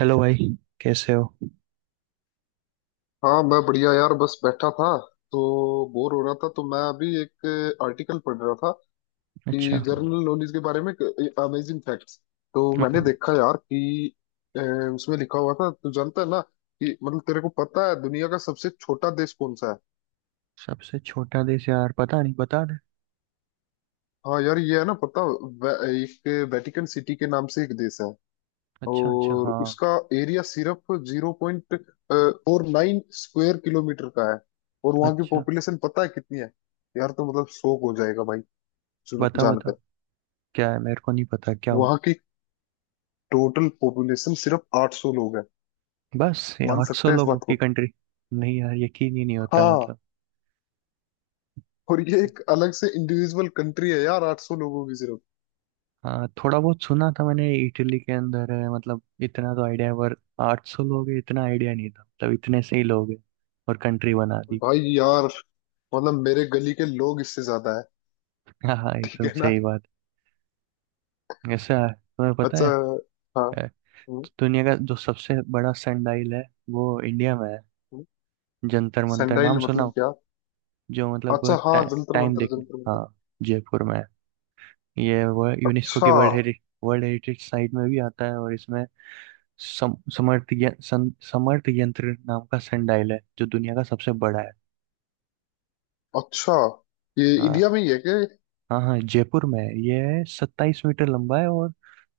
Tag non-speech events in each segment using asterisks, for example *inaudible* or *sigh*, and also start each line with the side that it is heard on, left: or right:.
right: Hello भाई, कैसे हो।
left: हाँ मैं बढ़िया यार, बस बैठा था। तो बोर हो रहा था, तो मैं अभी एक आर्टिकल पढ़ रहा था
right: अच्छा।
left: कि जनरल नॉलेज के बारे में अमेजिंग फैक्ट्स। तो मैंने
right: वो
left: देखा यार कि अ, उसमें लिखा हुआ था। तू जानता है ना कि मतलब तेरे को पता है दुनिया का सबसे छोटा देश कौन सा है?
right: सबसे छोटा देश यार, पता नहीं, बता दे।
left: हाँ यार, ये है ना पता। वे- एक वेटिकन सिटी के नाम से एक देश है।
right: अच्छा अच्छा
left: और
right: हाँ।
left: उसका एरिया सिर्फ 0.49 स्क्वायर किलोमीटर का है। और वहाँ की
right: अच्छा,
left: पॉपुलेशन पता है कितनी है? यार, तो मतलब शौक हो जाएगा भाई, सुन
right: बता बता,
left: जानकर।
right: क्या है, मेरे को नहीं पता, क्या हो।
left: वहाँ की टोटल पॉपुलेशन सिर्फ 800 लोग है।
right: बस ये
left: मान
right: 800
left: सकते हैं इस
right: लोगों
left: बात
right: की
left: को?
right: कंट्री। नहीं यार, यकीन ही नहीं होता
left: हाँ।
right: मतलब।
left: और ये एक अलग से इंडिविजुअल कंट्री है यार, 800 लोगों की सिर्फ।
right: हाँ, थोड़ा बहुत सुना था मैंने, इटली के अंदर है, मतलब इतना तो आइडिया है, पर 800 लोग है इतना आइडिया नहीं था, मतलब इतने से ही लोग है और कंट्री बना दी।
left: भाई यार, मतलब मेरे गली के लोग इससे ज्यादा है।
right: *laughs* हाँ हाँ,
left: ठीक
right: एकदम
left: है ना?
right: सही बात। ऐसा है, तुम्हें पता
left: अच्छा।
right: है।
left: हाँ।
right: अ,
left: हम्म।
right: दुनिया का जो सबसे बड़ा सनडाइल है वो इंडिया में है।
left: हम्म।
right: जंतर मंतर नाम
left: सेंडाइल
right: सुना
left: मतलब
right: हो?
left: क्या?
right: जो मतलब
left: अच्छा हाँ,
right: टा,
left: जंतर
right: टाइम
left: मंतर
right: देखने,
left: जंतर मंतर।
right: हाँ, जयपुर में है। ये वो यूनेस्को की
left: अच्छा
right: वर्ल्ड हेरिटेज साइट में भी आता है, और इसमें समर्थ यंत्र नाम का संडाइल है, जो दुनिया का सबसे बड़ा है।
left: अच्छा। ये
right: हाँ
left: इंडिया में ही है क्या?
right: हाँ, हाँ जयपुर में है। ये 27 मीटर लंबा है और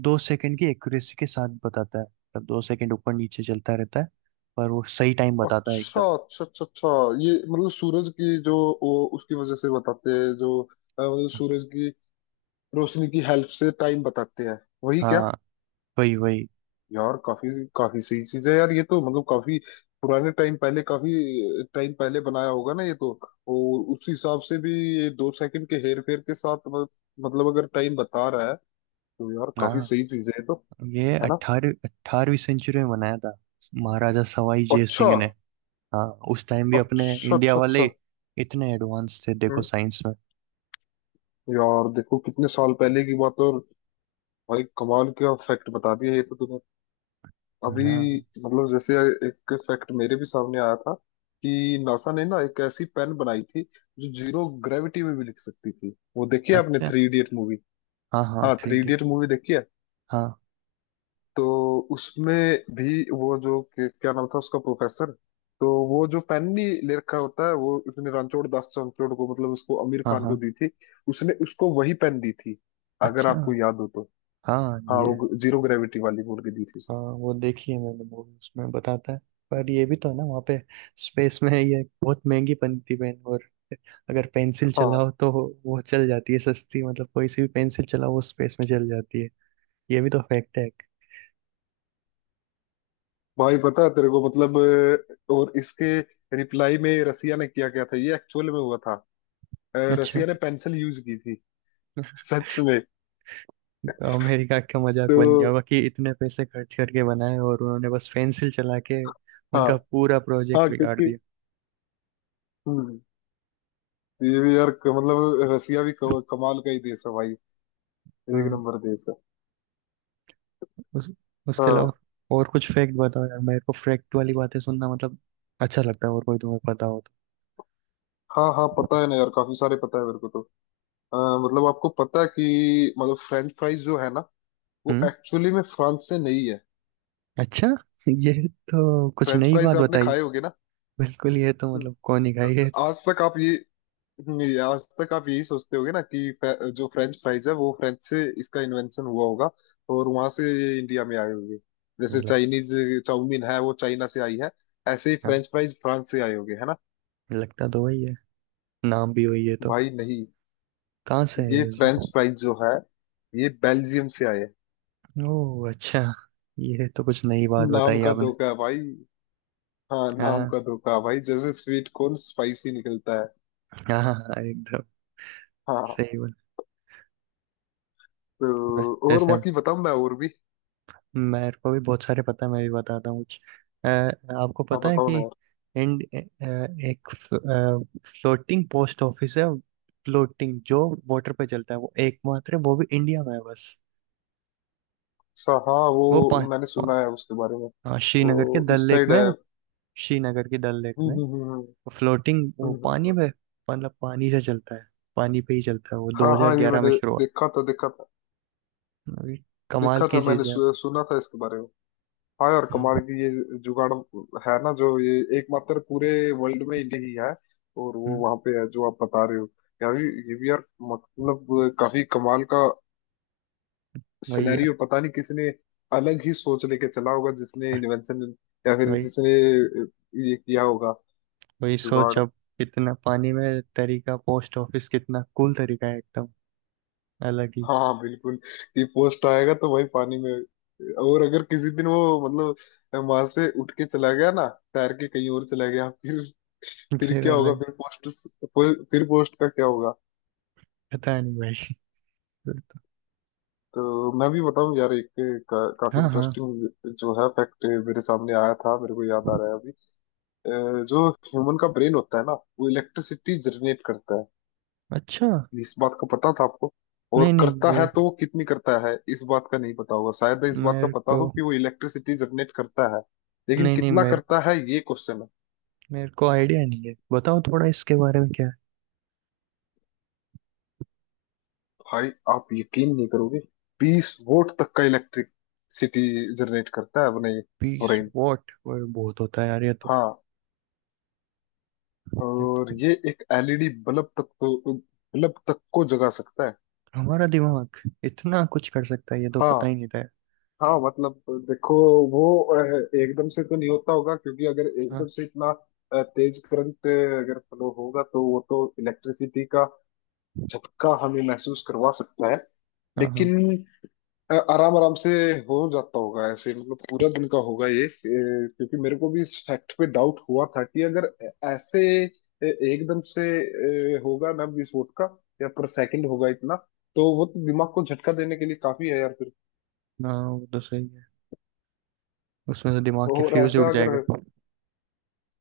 right: 2 सेकंड की एक्यूरेसी के साथ बताता है, मतलब 2 सेकंड ऊपर नीचे चलता रहता है, पर वो सही टाइम बताता है
left: अच्छा
right: एकदम।
left: अच्छा अच्छा अच्छा। ये मतलब सूरज की जो, वो उसकी वजह से बताते हैं, जो मतलब सूरज की रोशनी की हेल्प से टाइम बताते हैं, वही क्या?
right: हाँ, वही वही।
left: यार, काफी काफी सही चीज है यार ये तो। मतलब काफी पुराने टाइम पहले, काफी टाइम पहले बनाया होगा ना ये तो। और उस हिसाब से भी, ये दो सेकंड के हेर फेर के साथ मतलब अगर टाइम बता रहा है, तो यार काफी
right: हाँ,
left: सही चीज है ये तो।
right: ये
left: है ना?
right: अट्ठारह 18वीं सेंचुरी में बनाया था महाराजा सवाई जय
left: अच्छा
right: सिंह ने। हाँ, उस टाइम भी अपने
left: अच्छा
right: इंडिया
left: अच्छा
right: वाले
left: अच्छा।
right: इतने एडवांस थे, देखो
left: हम्म।
right: साइंस में।
left: यार देखो, कितने साल पहले की बात है, और भाई कमाल का फैक्ट बता दिया ये तो तूने अभी।
right: हाँ
left: मतलब जैसे, एक फैक्ट मेरे भी सामने आया था कि नासा ने ना एक ऐसी पेन बनाई थी जो जीरो ग्रेविटी में भी लिख सकती थी। वो देखी है आपने,
right: अच्छा,
left: थ्री इडियट मूवी?
right: हाँ हाँ,
left: हाँ,
right: three
left: three
right: D.
left: Idiot movie देखी है।
right: हाँ
left: तो उसमें भी वो जो, क्या नाम था उसका, प्रोफेसर। तो वो जो पेन नहीं ले रखा होता है, वो उसने रणछोड़ दास रणछोड़ को मतलब उसको आमिर
right: हाँ
left: खान को
right: हाँ,
left: दी थी। उसने उसको वही पेन दी थी, अगर
right: अच्छा,
left: आपको याद हो तो।
right: हाँ,
left: हाँ,
right: ये
left: वो जीरो ग्रेविटी वाली बोल के दी थी
right: हाँ,
left: उसने।
right: वो देखी है मैंने मूवी, उसमें बताता है। पर ये भी तो है ना, वहाँ पे स्पेस में ये बहुत महंगी बनती पेन, और अगर पेंसिल
left: हाँ
right: चलाओ तो वो चल जाती है, सस्ती, मतलब कोई सी भी पेंसिल चलाओ वो स्पेस में चल जाती है। ये भी तो फैक्ट है एक।
left: भाई, पता है तेरे को मतलब, और इसके रिप्लाई में रसिया ने किया क्या था, ये एक्चुअल में हुआ था।
right: अच्छा,
left: रसिया ने पेंसिल यूज की थी, सच में।
right: तो अमेरिका का मजाक
left: तो
right: बन गया होगा कि इतने पैसे खर्च करके बनाए और उन्होंने बस पेंसिल चला के
left: हाँ
right: उनका पूरा
left: हाँ,
right: प्रोजेक्ट बिगाड़
left: क्योंकि
right: दिया।
left: हम्म, तो ये भी यार, मतलब रसिया भी कमाल का ही देश है भाई। एक
right: हाँ।
left: नंबर देश है।
right: उस, उसके
left: हाँ
right: अलावा और कुछ फैक्ट बताओ यार, मेरे को फैक्ट वाली बातें सुनना मतलब अच्छा लगता है, और कोई तुम्हें पता हो तो।
left: हाँ हाँ, पता है ना यार, काफी सारे पता है मेरे को तो। अ, मतलब आपको पता है कि मतलब फ्रेंच फ्राइज जो है ना, वो
right: हम्म,
left: एक्चुअली में फ्रांस से नहीं है।
right: अच्छा। *laughs* ये तो कुछ
left: फ्रेंच
right: नई
left: फ्राइज
right: बात
left: आपने
right: बताई।
left: खाए होगे ना?
right: बिल्कुल, ये तो मतलब कौन ही खाई है।
left: आज तक आप ये, नहीं, आज तक आप यही सोचते होगे ना कि जो फ्रेंच फ्राइज है वो फ्रेंच से इसका इन्वेंशन हुआ होगा और वहां से ये इंडिया में आए होंगे। जैसे
right: लग,
left: चाइनीज चाउमीन है वो चाइना से आई है, ऐसे ही
right: हाँ,
left: फ्रेंच फ्राइज फ्रांस से आए होंगे, है ना?
right: लगता तो वही है, नाम भी वही है तो।
left: भाई नहीं।
right: कहाँ से है
left: ये
right: उस।
left: फ्रेंच फ्राइज जो है, ये बेल्जियम से आए हैं।
right: ओह अच्छा, ये तो कुछ नई बात
left: नाम
right: बताई
left: का
right: आपने।
left: धोखा है भाई। हाँ, नाम
right: हाँ
left: का धोखा है भाई, जैसे स्वीट कॉर्न स्पाइसी निकलता है।
right: हाँ, हाँ, एकदम
left: हाँ,
right: सही बात।
left: तो और
right: वैसे
left: बाकी बताऊं मैं, और भी?
right: मेरे को भी बहुत सारे पता है, मैं भी बताता हूँ कुछ। अ, आपको
left: हाँ
right: पता है
left: बताओ
right: कि
left: ना।
right: इंड अ, एक फ्लोटिंग पोस्ट ऑफिस है। फ्लोटिंग, जो वाटर पे चलता है, वो एकमात्र है, वो भी इंडिया में है बस।
left: अच्छा हाँ, वो
right: वो पा,
left: मैंने
right: पा,
left: सुना है उसके बारे में।
right: हाँ,
left: वो
right: श्रीनगर के डल
left: इस
right: लेक
left: साइड
right: में है
left: है?
right: वो, श्रीनगर के डल लेक में। फ्लोटिंग, वो
left: हम्म।
right: पानी में,
left: हम्म।
right: मतलब पानी से चलता है, पानी पे ही चलता है। वो
left: हाँ हाँ, ये
right: 2011 में
left: मैंने
right: शुरू हुआ।
left: देखा था, देखा था।
right: अभी कमाल
left: देखा
right: की
left: था मैंने,
right: चीज है।
left: सुना था इसके बारे में। हाँ यार, कमाल
right: हम्म,
left: की ये जुगाड़ है ना, जो ये एकमात्र पूरे वर्ल्ड में इंडिया ही है, और वो
right: हम्म,
left: वहां पे है जो आप बता रहे हो। यार ये भी यार, मतलब काफी कमाल का
right: वही है।
left: सिनेरियो। पता नहीं किसने अलग ही सोच लेके चला होगा, जिसने इन्वेंशन या फिर
right: वही
left: जिसने ये किया होगा,
right: वही सोच
left: जुगाड़।
right: अब, इतना पानी में तरीका पोस्ट ऑफिस, कितना कूल तरीका है, एकदम अलग ही।
left: हाँ बिल्कुल, कि पोस्ट आएगा तो भाई पानी में। और अगर किसी दिन वो मतलब वहां से उठ के चला गया ना, तैर के कहीं और चला गया, फिर
right: फिर
left: क्या होगा,
right: अलग,
left: फिर पोस्ट, फिर पोस्ट का क्या होगा?
right: पता नहीं भाई, फिर तो।
left: तो मैं भी बताऊं यार एक, काफी
right: हाँ हाँ।
left: इंटरेस्टिंग जो है फैक्ट मेरे सामने आया था, मेरे को याद आ रहा है अभी। जो ह्यूमन का ब्रेन होता है ना, वो इलेक्ट्रिसिटी जनरेट करता है,
right: अच्छा।
left: इस बात का पता था आपको?
right: नहीं
left: और
right: नहीं,
left: करता है तो वो कितनी करता है, इस बात का नहीं पता होगा। शायद इस बात का
right: मेरे
left: पता
right: को
left: हो कि वो इलेक्ट्रिसिटी जनरेट करता है, लेकिन
right: नहीं नहीं
left: कितना
right: मेरे
left: करता
right: को
left: है ये क्वेश्चन है।
right: मेरे को आइडिया नहीं है, बताओ थोड़ा इसके बारे में क्या है।
left: भाई, आप यकीन नहीं करोगे, 20 वोल्ट तक का इलेक्ट्रिसिटी जनरेट करता है अपने
right: पीस
left: ब्रेन।
right: वॉट और बहुत होता है यार, ये तो।
left: हाँ,
right: ये
left: और
right: तो
left: ये एक एलईडी बल्ब तक, तो बल्ब तक को जगा सकता है।
right: हमारा दिमाग इतना कुछ कर सकता है, ये तो पता ही
left: हाँ
right: नहीं था यार।
left: हाँ, मतलब देखो, वो अ, एकदम से तो नहीं होता होगा, क्योंकि अगर
right: हाँ
left: एकदम से इतना तेज करंट अगर फ्लो होगा, तो वो तो इलेक्ट्रिसिटी का झटका हमें महसूस करवा सकता है।
right: हाँ हाँ।
left: लेकिन आराम आराम से हो जाता होगा ऐसे, मतलब पूरा दिन का होगा ये। क्योंकि मेरे को भी इस फैक्ट पे डाउट हुआ था कि अगर ऐसे एकदम से होगा ना विस्फोट का, या पर सेकंड होगा इतना, तो वो तो दिमाग को झटका देने के लिए काफी है यार फिर।
right: हाँ, वो तो सही है, उसमें तो दिमाग के
left: और
right: फ्यूज उड़
left: ऐसा अगर,
right: जाएगा। *laughs*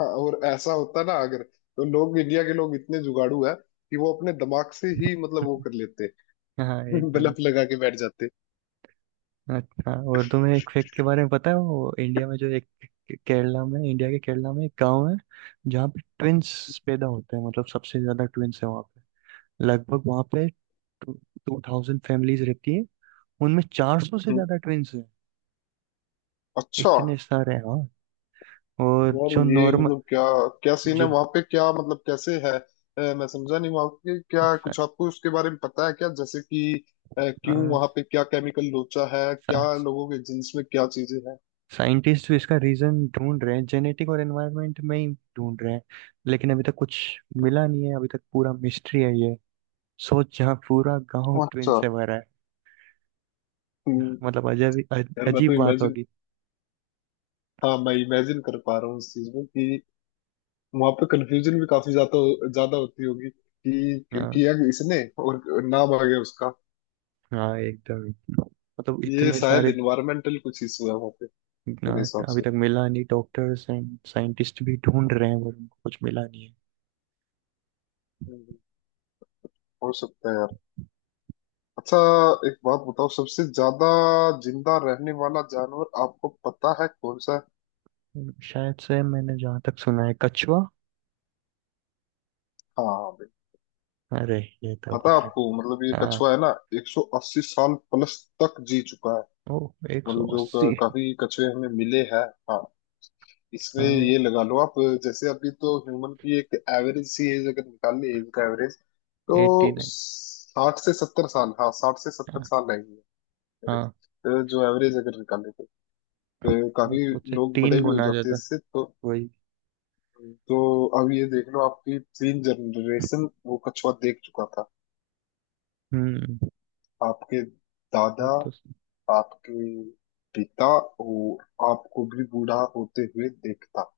left: हाँ और ऐसा होता ना अगर, तो लोग इंडिया के लोग इतने जुगाड़ू है कि वो अपने दिमाग से ही मतलब वो कर लेते
right: हाँ
left: *laughs*
right: एकदम।
left: बलफ लगा के बैठ जाते।
right: अच्छा, और तुम्हें एक फैक्ट के बारे में पता है? वो इंडिया में जो एक केरला में, इंडिया के केरला में एक गांव है जहाँ पे ट्विंस पैदा होते हैं, मतलब सबसे ज्यादा ट्विंस है वहाँ पे। लगभग वहाँ पे 2000 फैमिलीज रहती है, उनमें 400 से
left: हम्म।
right: ज्यादा ट्विंस हैं।
left: अच्छा।
right: इतने सारे हैं, हाँ। और
left: यार
right: जो
left: ये
right: नॉर्मल,
left: मतलब क्या, क्या सीन
right: जो
left: है वहां पे, क्या मतलब कैसे है? मैं समझा नहीं, वहां पे क्या कुछ आपको उसके बारे में पता है क्या, जैसे कि क्यों वहां पे, क्या केमिकल लोचा है क्या, लोगों के जीन्स में क्या चीजें हैं?
right: साइंटिस्ट भी इसका रीजन ढूंढ रहे हैं, जेनेटिक और एनवायरनमेंट में ही ढूंढ रहे हैं, लेकिन अभी तक कुछ मिला नहीं है, अभी तक पूरा मिस्ट्री है ये। सोच, यहाँ पूरा गांव ट्रेन
left: अच्छा।
right: से भरा है,
left: हम्म,
right: मतलब
left: यार मैं तो
right: अजीब बात
left: इमेजिन,
right: होगी।
left: हाँ मैं इमेजिन कर पा रहा हूँ इस चीज में, कि वहां पे कंफ्यूजन भी काफी ज्यादा ज्यादा होती होगी कि
right: हाँ
left: किया इसने और नाम आ गया उसका।
right: हाँ, एकदम ही। मतलब
left: ये
right: इतने
left: शायद
right: सारे
left: इन्वायरमेंटल कुछ इशू है वहां पे,
right: ना,
left: मेरे हिसाब
right: अभी
left: से।
right: तक मिला नहीं, डॉक्टर्स एंड साइंटिस्ट भी ढूंढ रहे हैं पर उनको कुछ मिला नहीं।
left: हम्म, हो सकता है यार। अच्छा, एक बात बताओ। सबसे ज्यादा जिंदा रहने वाला जानवर आपको पता है कौन सा है?
right: है, शायद से, मैंने जहाँ तक सुना है, कछुआ।
left: हाँ भाई।
right: अरे, ये तो
left: पता है
right: पता है।
left: आपको मतलब ये
right: हाँ।
left: कछुआ है ना, 180 साल प्लस तक जी चुका है।
right: ओ, एक सौ
left: मतलब जो
right: अस्सी
left: काफी कछुए हमें मिले हैं। हाँ, इसमें
right: हाँ,
left: ये लगा लो आप। जैसे अभी तो ह्यूमन की एक एवरेज सी एज अगर निकाल ली, एज का एवरेज,
right: एट्टी
left: तो
right: नाइन
left: 60 से 70 साल, हाँ साठ से सत्तर
right: हाँ
left: साल है ये। average,
right: हाँ,
left: जो एवरेज अगर निकाले तो, अ, काफी
right: उससे
left: लोग बड़े
right: तीन
left: भी हो
right: गुना
left: जाते हैं
right: ज्यादा।
left: इससे तो।
right: वही।
left: तो अब ये देख लो, आपकी तीन जनरेशन वो कछुआ देख चुका था,
right: हम्म।
left: आपके
right: वो
left: दादा,
right: तो
left: आपके पिता, और आपको भी बूढ़ा होते हुए देखता।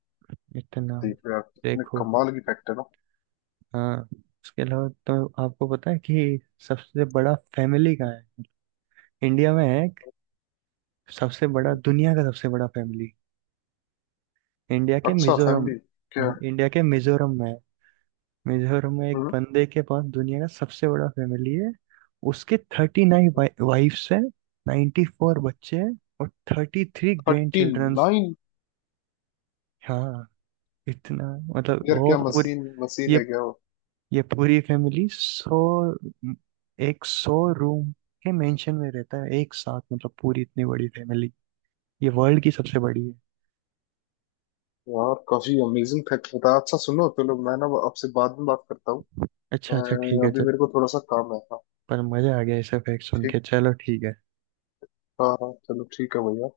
right: इतना,
left: देख रहे हो आप कितने
right: देखो।
left: कमाल की फैक्टर
right: हाँ, उसके अलावा तो आपको पता है कि सबसे बड़ा फैमिली कहाँ है? इंडिया में है एक, सबसे बड़ा,
left: हो?
right: दुनिया का सबसे बड़ा फैमिली, इंडिया के
left: अच्छा,
right: मिजोरम,
left: फैमिली क्या,
right: इंडिया के मिजोरम में है। मिजोरम में एक बंदे के पास दुनिया का सबसे बड़ा फैमिली है। उसके 39 वाइफ्स हैं, 94 बच्चे हैं और 33 ग्रैंड
left: थर्टी
right: चिल्ड्रंस।
left: नाइन
right: हाँ इतना, मतलब
left: यार
right: वो
left: क्या
right: पूरी,
left: मशीन मशीन
right: ये
left: है क्या वो?
right: ये पूरी फैमिली सौ 100 रूम के मेंशन में रहता है एक साथ, मतलब पूरी इतनी बड़ी फैमिली, ये वर्ल्ड की सबसे बड़ी है।
left: यार काफी अमेजिंग फैक्ट बताया। अच्छा सुनो चलो, मैं ना आपसे बाद में बात करता हूँ।
right: अच्छा अच्छा, ठीक
left: अ,
right: है
left: अभी
right: चल।
left: मेरे को थोड़ा सा काम है, हाँ।
right: पर मजा आ गया ऐसे फैक्ट सुन
left: ठीक।
right: के। चलो, ठीक है।
left: हाँ हाँ, चलो ठीक है भैया।